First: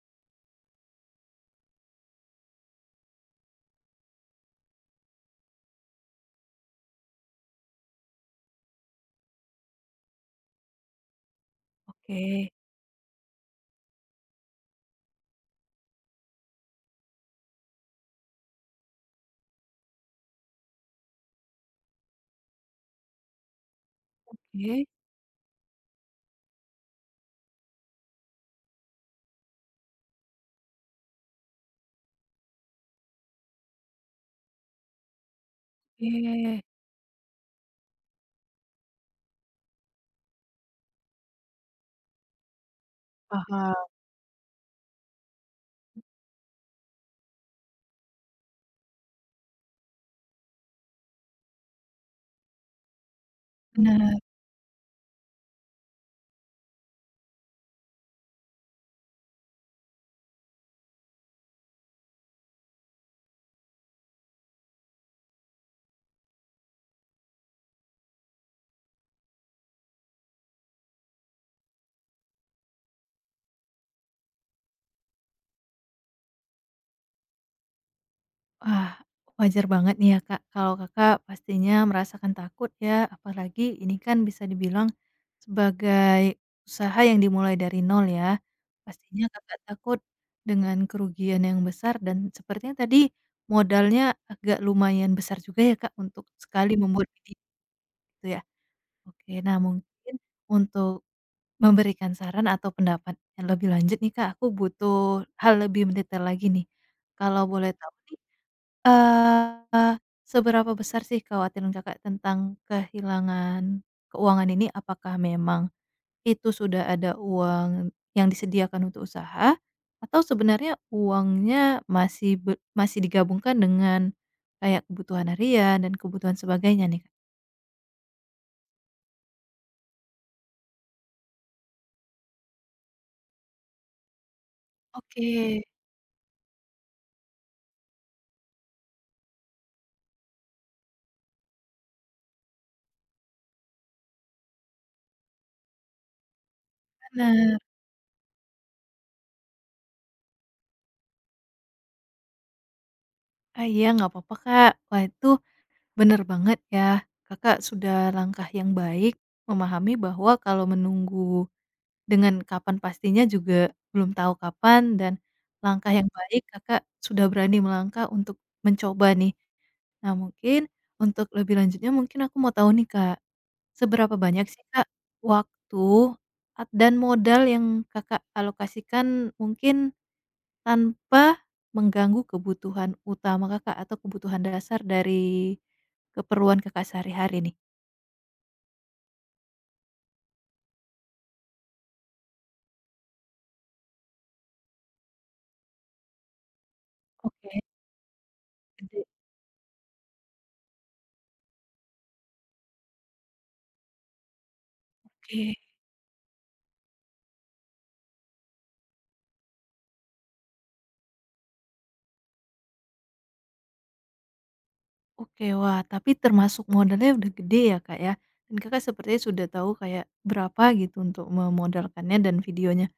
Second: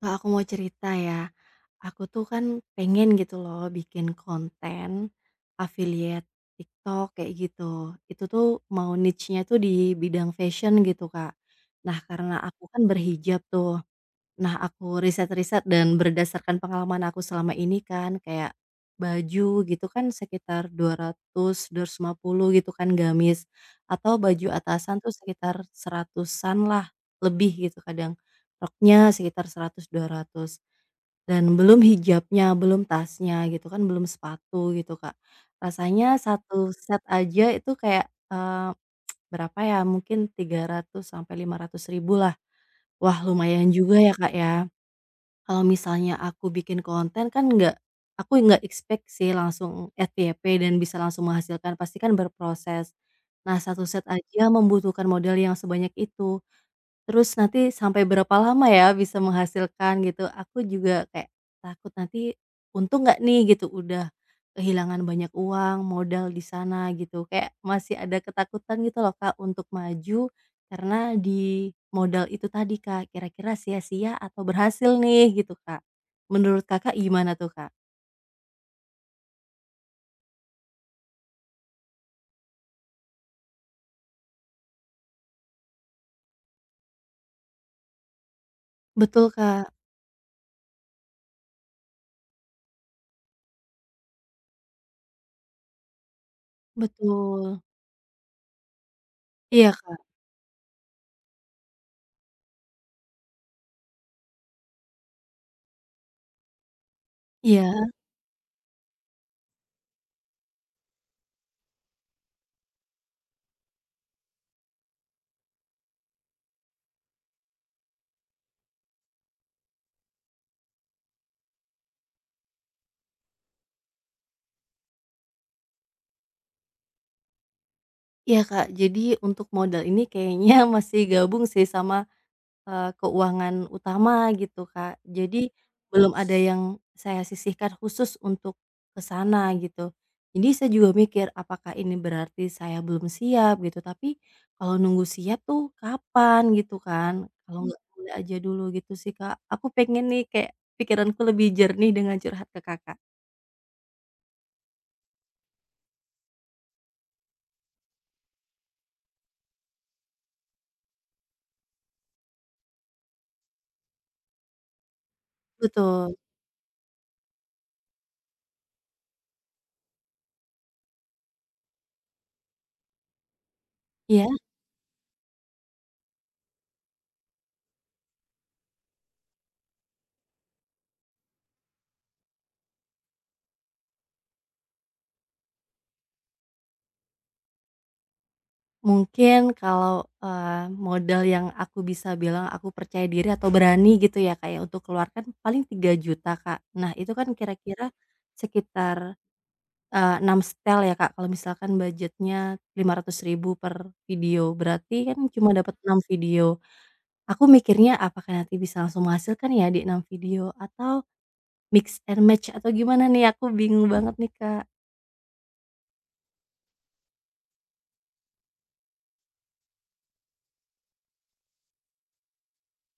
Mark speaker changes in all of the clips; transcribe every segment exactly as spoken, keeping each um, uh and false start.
Speaker 1: Kak, aku mau cerita ya. Aku tuh kan pengen gitu loh bikin konten affiliate TikTok kayak gitu. Itu tuh mau niche-nya tuh di bidang fashion gitu, Kak. Nah,
Speaker 2: Oke
Speaker 1: karena aku kan berhijab tuh. Nah, aku riset-riset dan berdasarkan pengalaman aku selama ini kan, kayak baju gitu kan sekitar dua dua ratus dua ratus lima puluh gitu kan gamis, atau baju
Speaker 2: oke
Speaker 1: atasan tuh sekitar seratusan lah, lebih gitu kadang. Roknya sekitar seratus dua ratus dan belum hijabnya, belum tasnya gitu kan, belum sepatu gitu, Kak. Rasanya
Speaker 2: oke,
Speaker 1: satu set aja itu kayak, eee, berapa ya, mungkin tiga ratus sampai lima ratus ribu lah. Wah, lumayan
Speaker 2: paham.
Speaker 1: juga ya, Kak, ya. Kalau misalnya aku bikin konten kan nggak aku nggak expect sih langsung F Y P dan bisa langsung menghasilkan, pasti kan berproses. Nah, satu set
Speaker 2: Bener.
Speaker 1: aja membutuhkan modal yang sebanyak itu. Terus nanti sampai berapa lama ya bisa menghasilkan gitu, aku juga kayak takut nanti untung nggak nih gitu, udah kehilangan banyak uang, modal di sana gitu, kayak masih ada ketakutan gitu loh, Kak, untuk maju karena di modal itu tadi, Kak, kira-kira sia-sia atau berhasil nih gitu, Kak. Menurut Kakak gimana tuh, Kak?
Speaker 2: Wah, wajar banget nih ya, Kak, kalau Kakak pastinya merasakan takut ya, apalagi ini kan bisa dibilang sebagai usaha yang dimulai dari nol ya. Pastinya
Speaker 1: Betul,
Speaker 2: Kakak
Speaker 1: Kak,
Speaker 2: takut dengan kerugian yang besar dan sepertinya tadi modalnya agak lumayan besar juga ya, Kak, untuk sekali membuat video
Speaker 1: betul.
Speaker 2: gitu ya. Oke, nah
Speaker 1: Iya, Kak,
Speaker 2: mungkin untuk memberikan saran atau pendapat yang lebih lanjut nih Kak, aku butuh hal lebih mendetail lagi nih. Kalau
Speaker 1: iya,
Speaker 2: boleh tahu nih, eee, seberapa besar sih kekhawatiran Kakak tentang kehilangan keuangan ini? Apakah memang itu sudah ada uang yang disediakan untuk usaha? Atau sebenarnya uangnya masih be masih digabungkan dengan kayak kebutuhan harian dan kebutuhan sebagainya nih Kak?
Speaker 1: iya, Kak, jadi untuk modal ini kayaknya masih gabung sih sama, Eee, keuangan utama gitu, Kak. Jadi
Speaker 2: Oke.
Speaker 1: belum ada yang saya sisihkan khusus untuk ke sana gitu. Jadi saya juga mikir, apakah ini berarti saya belum siap gitu, tapi kalau nunggu siap tuh kapan gitu kan,
Speaker 2: Bener.
Speaker 1: kalau Mmm. nggak mulai aja dulu gitu sih, Kak. Aku pengen nih kayak pikiranku lebih jernih dengan curhat ke Kakak.
Speaker 2: Ah, iya nggak apa-apa Kak. Wah itu bener banget ya. Kakak sudah langkah yang baik memahami bahwa kalau menunggu dengan kapan pastinya juga belum tahu kapan dan langkah yang
Speaker 1: Betul,
Speaker 2: baik Kakak sudah berani melangkah untuk mencoba nih. Nah, mungkin untuk lebih lanjutnya mungkin aku mau tahu nih, Kak. Seberapa
Speaker 1: iya.
Speaker 2: banyak sih, Kak, waktu at- dan modal yang Kakak alokasikan mungkin tanpa mengganggu kebutuhan utama Kakak atau kebutuhan dasar dari keperluan Kakak sehari-hari nih?
Speaker 1: Mungkin kalau, eee, modal yang aku bisa bilang aku percaya diri atau berani gitu ya, kayak untuk keluarkan paling tiga juta, Kak. Nah, itu kan
Speaker 2: Oke,
Speaker 1: kira-kira sekitar,
Speaker 2: gede.
Speaker 1: eee, enam setel ya, Kak, kalau misalkan budgetnya lima ratus ribu per video, berarti kan cuma
Speaker 2: Oke
Speaker 1: dapat enam video. Aku mikirnya apakah nanti bisa langsung menghasilkan ya di enam video atau mix and match atau gimana nih? Aku bingung banget nih, Kak.
Speaker 2: oke. Wah, tapi termasuk modalnya udah gede ya, Kak, ya? Dan Kakak sepertinya sudah tahu kayak berapa gitu untuk memodalkannya dan videonya.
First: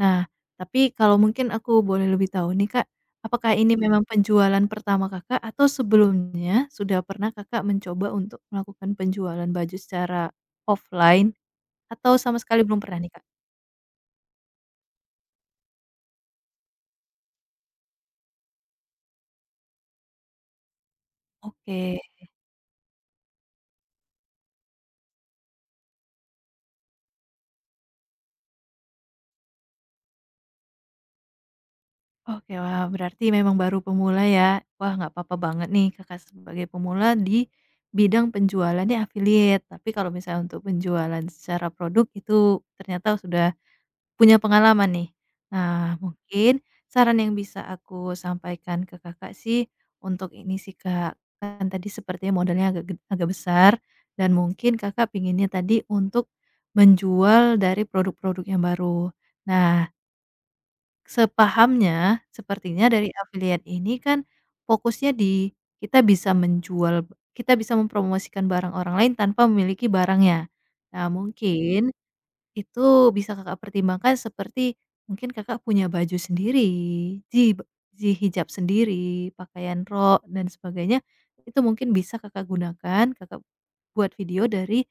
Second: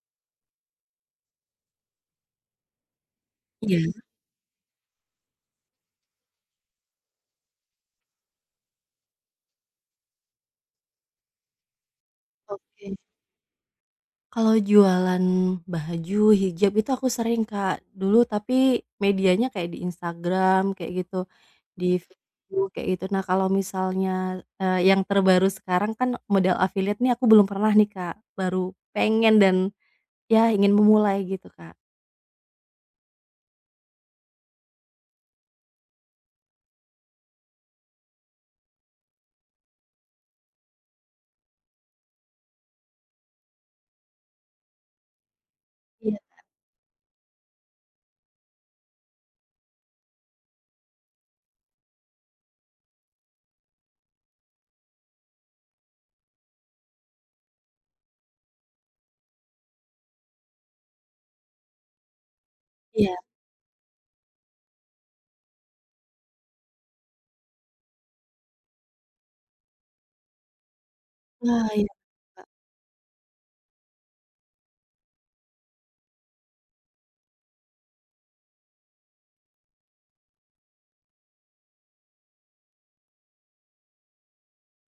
Speaker 2: Nah, tapi kalau mungkin aku boleh lebih tahu nih, Kak, apakah ini Mhm.
Speaker 1: Iya.
Speaker 2: memang penjualan pertama Kakak atau sebelumnya sudah pernah Kakak mencoba untuk melakukan penjualan baju secara offline? Atau sama sekali belum
Speaker 1: Oke.
Speaker 2: pernah nih, Kak?
Speaker 1: Kalau jualan baju, hijab itu aku sering, Kak, dulu, tapi medianya kayak di Instagram kayak gitu, di
Speaker 2: Oke
Speaker 1: Facebook kayak gitu. Nah, kalau misalnya, eee, yang terbaru sekarang kan model affiliate nih aku belum pernah nih, Kak, baru pengen dan ya ingin memulai gitu, Kak.
Speaker 2: oke, wah berarti memang baru pemula ya. Wah nggak apa-apa banget nih Kakak sebagai pemula di bidang penjualannya affiliate, tapi kalau misalnya untuk penjualan secara produk itu ternyata sudah punya pengalaman nih. Nah
Speaker 1: Iya,
Speaker 2: mungkin saran yang bisa aku sampaikan ke Kakak sih untuk ini sih Kak, kan tadi sepertinya modalnya agak ged agak besar dan mungkin Kakak pinginnya tadi untuk menjual dari produk-produk yang baru. Nah sepahamnya, sepertinya Mhm. dari
Speaker 1: iya.
Speaker 2: affiliate ini kan fokusnya di kita bisa menjual kita bisa mempromosikan barang orang lain tanpa memiliki barangnya. Nah,
Speaker 1: Nah, iya,
Speaker 2: mungkin itu bisa Kakak pertimbangkan seperti mungkin Kakak punya baju sendiri, ji ji hijab sendiri, pakaian rok dan sebagainya, itu mungkin bisa Kakak gunakan, Kakak buat video dari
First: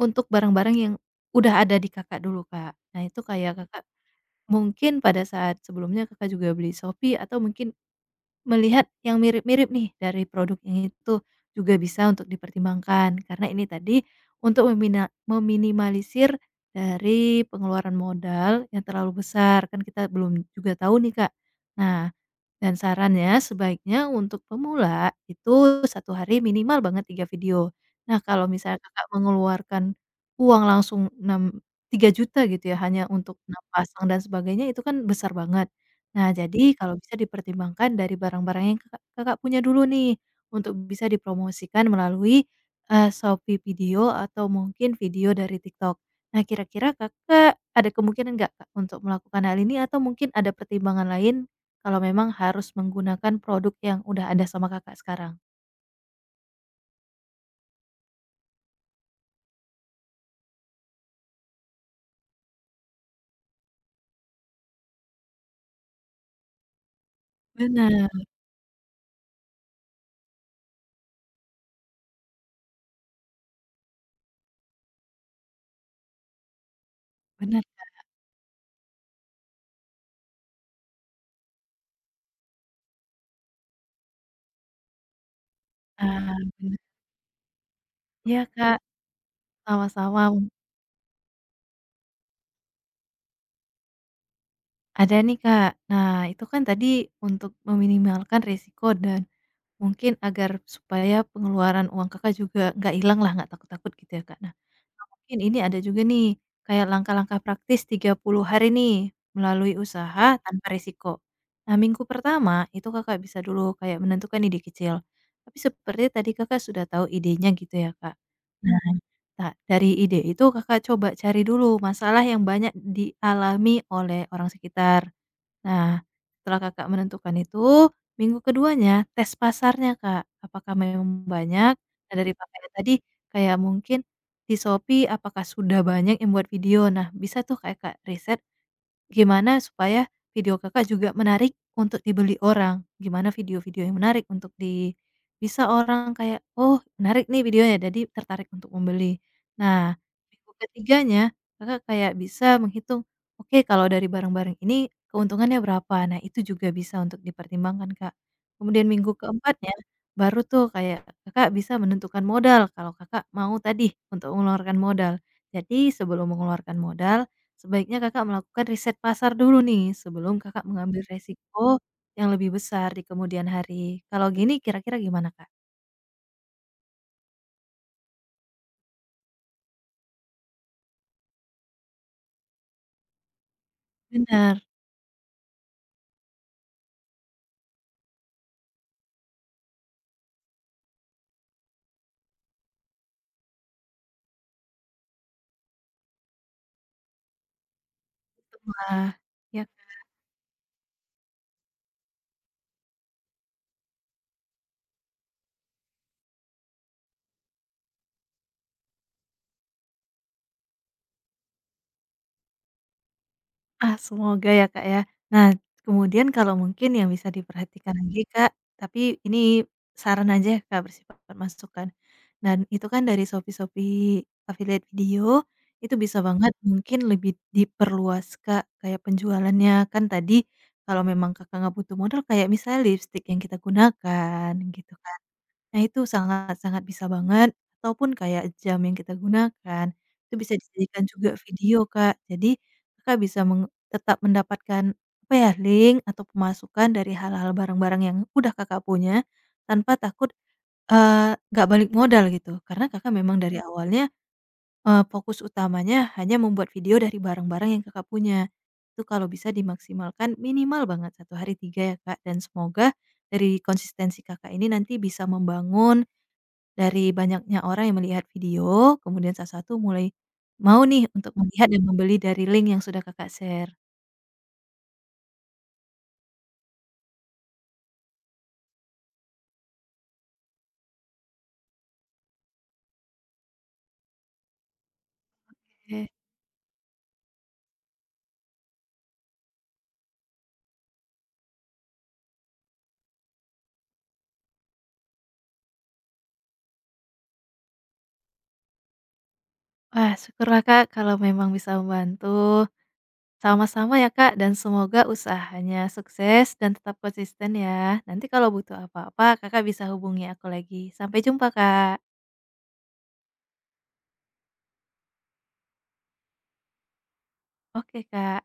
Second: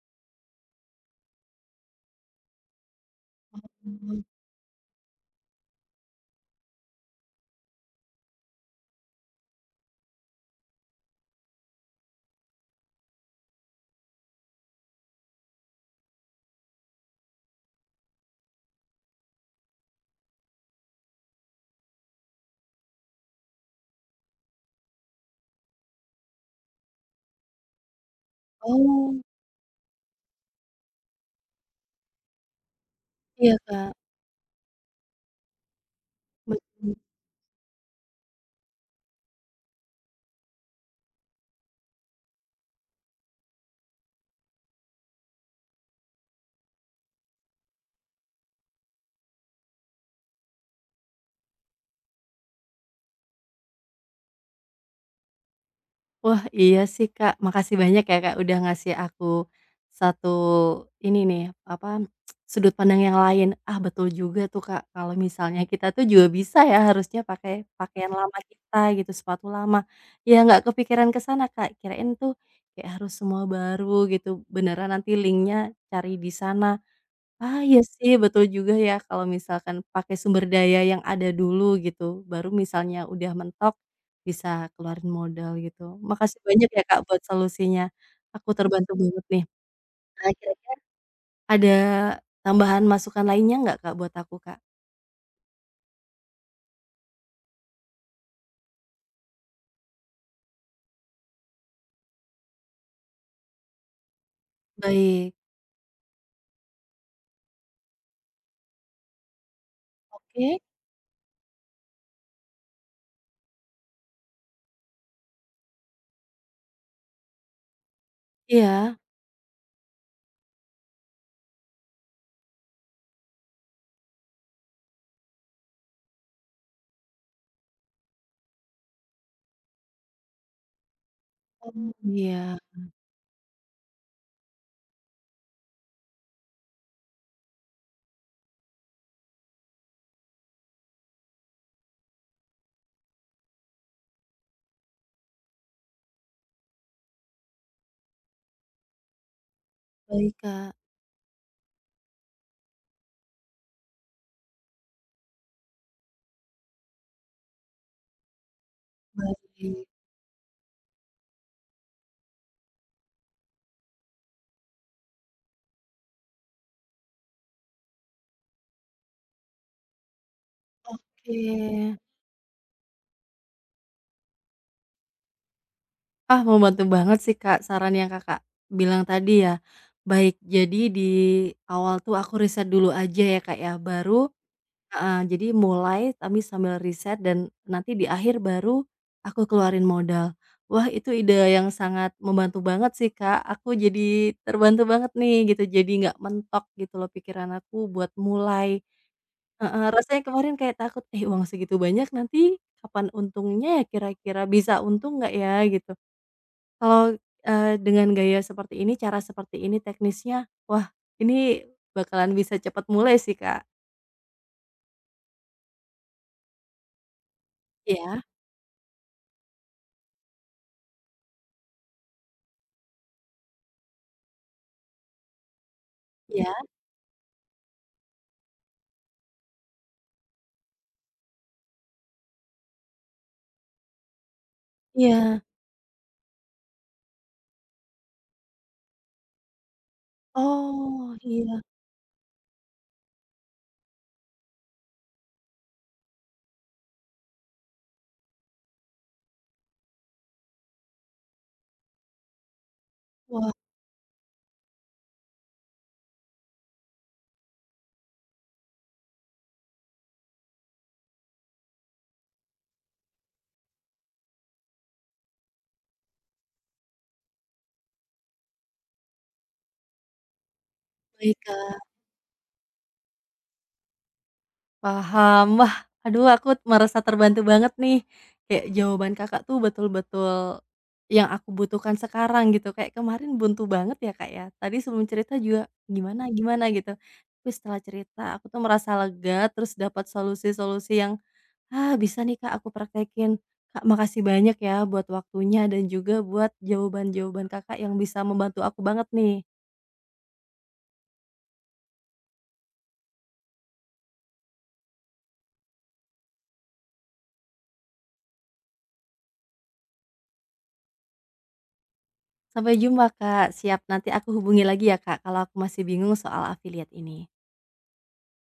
Speaker 2: untuk barang-barang yang udah ada di Kakak dulu, Kak. Nah, itu kayak Kakak
Speaker 1: mhm.
Speaker 2: mungkin pada saat sebelumnya Kakak juga beli Shopee atau mungkin melihat yang mirip-mirip nih dari produk yang itu, juga bisa untuk dipertimbangkan. Karena ini tadi untuk memina meminimalisir dari pengeluaran modal yang terlalu besar, kan kita belum juga tahu nih Kak. Nah dan sarannya sebaiknya untuk pemula itu satu hari minimal banget tiga video. Nah kalau misalnya Kakak
Speaker 1: Oh,
Speaker 2: mengeluarkan uang langsung enam tiga juta gitu ya hanya untuk
Speaker 1: iya,
Speaker 2: enam
Speaker 1: Kak,
Speaker 2: pasang dan sebagainya itu kan besar banget. Nah jadi
Speaker 1: betul.
Speaker 2: kalau bisa dipertimbangkan dari barang-barang yang Kakak Kakak punya dulu nih, untuk bisa dipromosikan melalui, eee, Shopee Video atau mungkin video dari TikTok. Nah kira-kira Kakak ada kemungkinan nggak Kak untuk melakukan hal ini atau mungkin ada pertimbangan lain? Kalau memang harus menggunakan produk yang udah ada sama Kakak sekarang.
Speaker 1: Wah, iya sih, Kak. Makasih banyak ya, Kak, udah ngasih aku satu ini nih, apa, sudut pandang yang lain. Ah, betul juga tuh, Kak, kalau misalnya kita tuh juga bisa ya harusnya pakai
Speaker 2: Bener
Speaker 1: pakaian lama kita gitu, sepatu lama. Ya nggak kepikiran ke sana, Kak, kirain tuh kayak harus semua baru gitu, beneran nanti linknya cari di sana. Ah,
Speaker 2: bener,
Speaker 1: iya
Speaker 2: Kak,
Speaker 1: sih betul juga ya kalau misalkan pakai sumber daya yang ada dulu gitu, baru misalnya udah mentok bisa keluarin modal gitu. Makasih banyak
Speaker 2: bener.
Speaker 1: ya, Kak, buat solusinya,
Speaker 2: Iya,
Speaker 1: aku
Speaker 2: Kak,
Speaker 1: terbantu banget nih.
Speaker 2: sama-sama.
Speaker 1: Ada tambahan masukan lainnya nggak, Kak, buat aku, Kak?
Speaker 2: Ada nih, Kak. Nah, itu kan tadi untuk meminimalkan risiko dan mungkin agar supaya pengeluaran uang Kakak juga nggak hilang lah nggak takut-takut gitu ya, Kak. Nah,
Speaker 1: Baik,
Speaker 2: mungkin ini ada juga nih, kayak langkah-langkah praktis tiga puluh hari nih, melalui usaha
Speaker 1: oke?
Speaker 2: tanpa risiko. Nah, minggu pertama itu Kakak bisa dulu kayak menentukan ide kecil. Tapi seperti tadi Kakak sudah tahu idenya gitu ya, Kak.
Speaker 1: Iya.
Speaker 2: Nah, dari ide itu Kakak coba cari dulu masalah yang banyak dialami oleh orang sekitar. Nah, setelah Kakak menentukan itu, minggu keduanya tes pasarnya, Kak. Apakah memang banyak?
Speaker 1: Oh.
Speaker 2: Nah, dari
Speaker 1: Iya,
Speaker 2: pakaian tadi kayak mungkin di Shopee apakah sudah banyak yang buat video? Nah, bisa tuh kayak Kak riset gimana supaya video Kakak juga menarik untuk dibeli orang? Gimana video-video yang menarik untuk di bisa orang kayak, "Oh, menarik nih videonya," jadi tertarik untuk membeli. Nah,
Speaker 1: baik,
Speaker 2: minggu
Speaker 1: Kak,
Speaker 2: ketiganya Kakak kayak bisa menghitung, "Oke, kalau dari barang-barang ini keuntungannya berapa?" Nah, itu juga bisa untuk dipertimbangkan, Kak. Kemudian minggu keempatnya,
Speaker 1: baik,
Speaker 2: baru tuh kayak Kakak bisa menentukan modal, kalau Kakak mau tadi untuk mengeluarkan modal. Jadi sebelum mengeluarkan modal, sebaiknya Kakak melakukan riset pasar dulu nih, sebelum Kakak mengambil resiko
Speaker 1: oke.
Speaker 2: yang lebih besar di kemudian hari. Kalau gini kira-kira gimana, Kak?
Speaker 1: Ah, membantu banget sih, Kak, saran yang Kakak bilang tadi ya. Baik, jadi di awal tuh aku riset dulu aja ya, Kak, ya, baru
Speaker 2: Benar.
Speaker 1: heeh, jadi mulai kami sambil riset dan nanti di akhir baru aku keluarin modal. Wah, itu ide yang sangat membantu banget sih, Kak, aku jadi terbantu banget nih gitu, jadi nggak mentok gitu loh pikiran aku buat mulai.
Speaker 2: Wah, iya.
Speaker 1: Heeh, rasanya kemarin kayak takut, "Eh, uang segitu banyak nanti kapan untungnya ya kira-kira, bisa untung nggak ya?" Gitu. Kalau, eee, dengan gaya seperti ini, cara seperti ini, teknisnya, wah, ini bakalan bisa cepat mulai sih, Kak.
Speaker 2: Ah, semoga ya, Kak, ya. Nah, kemudian kalau mungkin yang bisa diperhatikan lagi,
Speaker 1: Iya,
Speaker 2: Kak, tapi ini saran aja ya, Kak, bersifat masukan. Dan itu kan dari Shopee-Shopee affiliate video, itu bisa banget
Speaker 1: iya,
Speaker 2: mungkin lebih diperluas, Kak, kayak penjualannya. Kan tadi kalau memang Kakak nggak butuh modal kayak misalnya lipstik yang kita gunakan gitu kan.
Speaker 1: iya.
Speaker 2: Nah itu sangat sangat bisa banget, ataupun kayak jam yang kita gunakan, itu bisa dijadikan
Speaker 1: Oh,
Speaker 2: juga
Speaker 1: iya.
Speaker 2: video, Kak. Jadi Kakak bisa meng tetap mendapatkan, apa ya, link atau pemasukan dari hal-hal barang-barang yang udah Kakak punya, tanpa takut, eee, nggak balik modal gitu. Karena Kakak memang
Speaker 1: Wah,
Speaker 2: dari awalnya, eee, fokus utamanya hanya membuat video dari barang-barang yang Kakak punya. Itu kalau bisa dimaksimalkan minimal banget satu hari tiga ya, Kak, dan semoga dari konsistensi Kakak ini nanti bisa membangun dari banyaknya orang yang melihat video, kemudian salah satu mulai mau nih untuk
Speaker 1: baik,
Speaker 2: melihat
Speaker 1: Kak.
Speaker 2: dan membeli dari link yang sudah Kakak share.
Speaker 1: Paham. Wah, aduh aku merasa terbantu banget nih. Kayak jawaban Kakak tuh betul-betul yang aku butuhkan sekarang gitu. Kayak kemarin buntu banget ya, Kak, ya. Tadi sebelum cerita juga
Speaker 2: Oke.
Speaker 1: gimana gimana gitu. Tapi setelah cerita aku tuh merasa lega, terus dapat solusi-solusi yang, ah, bisa nih, Kak, aku praktekin. Kak, makasih banyak ya buat waktunya dan juga buat jawaban-jawaban Kakak yang bisa membantu aku banget nih.
Speaker 2: Wah, syukurlah Kak kalau memang bisa membantu. Sama-sama ya Kak, dan semoga usahanya sukses dan tetap konsisten ya. Nanti kalau butuh apa-apa, Kakak bisa hubungi aku lagi. Sampai jumpa Kak.
Speaker 1: Sampai jumpa, Kak, siap nanti aku hubungi lagi ya, Kak, kalau aku masih bingung soal afiliat ini.
Speaker 2: Oke Kak.